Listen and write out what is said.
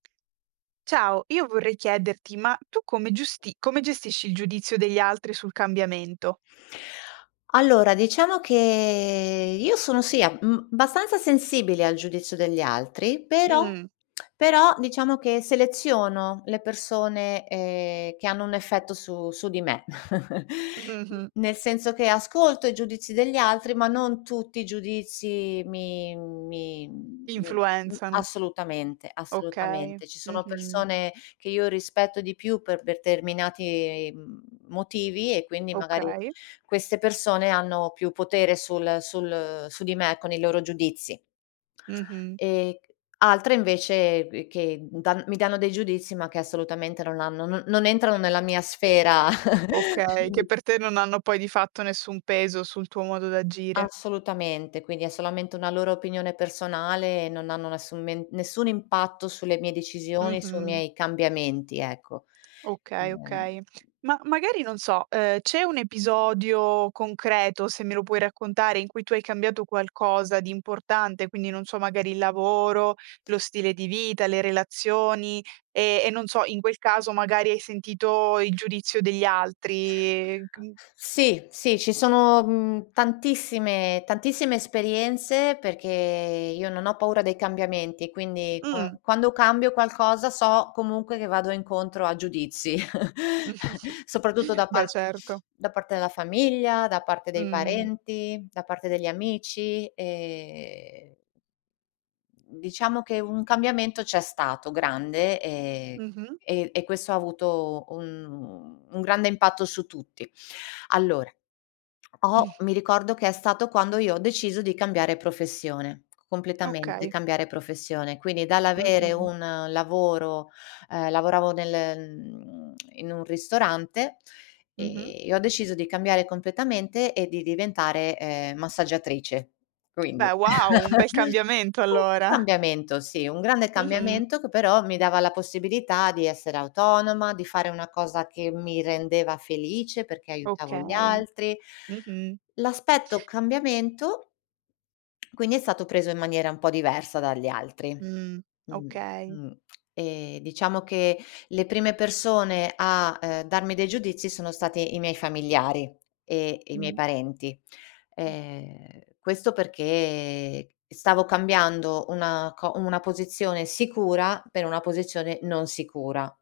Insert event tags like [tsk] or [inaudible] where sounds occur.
Ciao, io vorrei chiederti, ma tu come giusti come gestisci il giudizio degli altri sul cambiamento? Allora diciamo che io sono, sì, ab mhmm, abbastanza sensibile al giudizio degli altri, però Mh. [tsk] però diciamo che seleziono le persone, ehm, che hanno un effetto su su di me, [chuckles] Mh-mh. n nel senso che ascolto i giudizi degli altri, ma non tutti i giudizi mi mi mi m Influenzano. assolutamente, Okay. assolutamente. Ci sono Mh-mh. persone che io rispetto di più per determinati mhmm, motivi e quindi magari Okay. queste persone hanno più potere sul sul su di me con i loro giudizi. Mh-mh. Ehm, c altre invece b che d dan mi danno dei giudizi, ma che assolutamente non hanno n non entrano nella mia sfera, [chuckles] Okay, che quindi. per te non hanno, poi di fatto, nessun peso sul tuo modo d'agire. Assolutamente, quindi è solamente una loro opinione personale e non hanno nessun men nessun impatto sulle mie decisioni, sui Mh-mh. miei cambiamenti, ecco. Okay, Ehm okay. Ma magari non so, uhm, c'è un episodio concreto, se me lo puoi raccontare, in cui tu hai cambiato qualcosa di importante, quindi non so, magari il lavoro, lo stile di vita, le relazioni e e non so, in quel caso magari hai sentito il giudizio degli altri c n Sì, sì. Ci sono, mhmm, tantissime tantissime esperienze perché io non ho paura dei cambiamenti, quindi qua Mh. quando cambio qualcosa so comunque che vado incontro a giudizi, [chuckles] [chuckles] soprattutto da Beh, parte certo. [sniffs] da parte della famiglia, da parte dei Mh. parenti, da parte degli amici, ehm mhmm, diciamo che un cambiamento c'è stato, grande, ehm, Mh-mh. e e questo ha avuto un un grande impatto su tutti. Allora, ho [chuckles] mi ricordo che è stato quando io ho deciso di cambiare professione, completamente Okay. cambiare professione. Quindi dall'avere Mh-mh. un lavoro uhm, lavoravo nel [tsk] mhmm, in un ristorante Mh-mh. e e ho deciso di cambiare completamente e di diventare, ehm, massaggiatrice. [tsk] Quindi, Beh, wow, un bel [chuckles] cambiamento un allora. cambiamento, sì, un grande Mh-mh. cambiamento che però mi dava la possibilità di essere autonoma, di fare una cosa che mi rendeva felice perché aiutavo gli Okay. altri. Mh-mh. L'aspetto cambiamento [tsk] quindi è stato preso in maniera un po' diversa dagli altri. Mh, Mh, okay. mh. E diciamo che le prime persone a, ehm, darmi dei giudizi sono state i miei familiari e e i miei Mh. parenti. Mh. Ehm, questo perché stavo cambiando una co una posizione sicura per una posizione non sicura.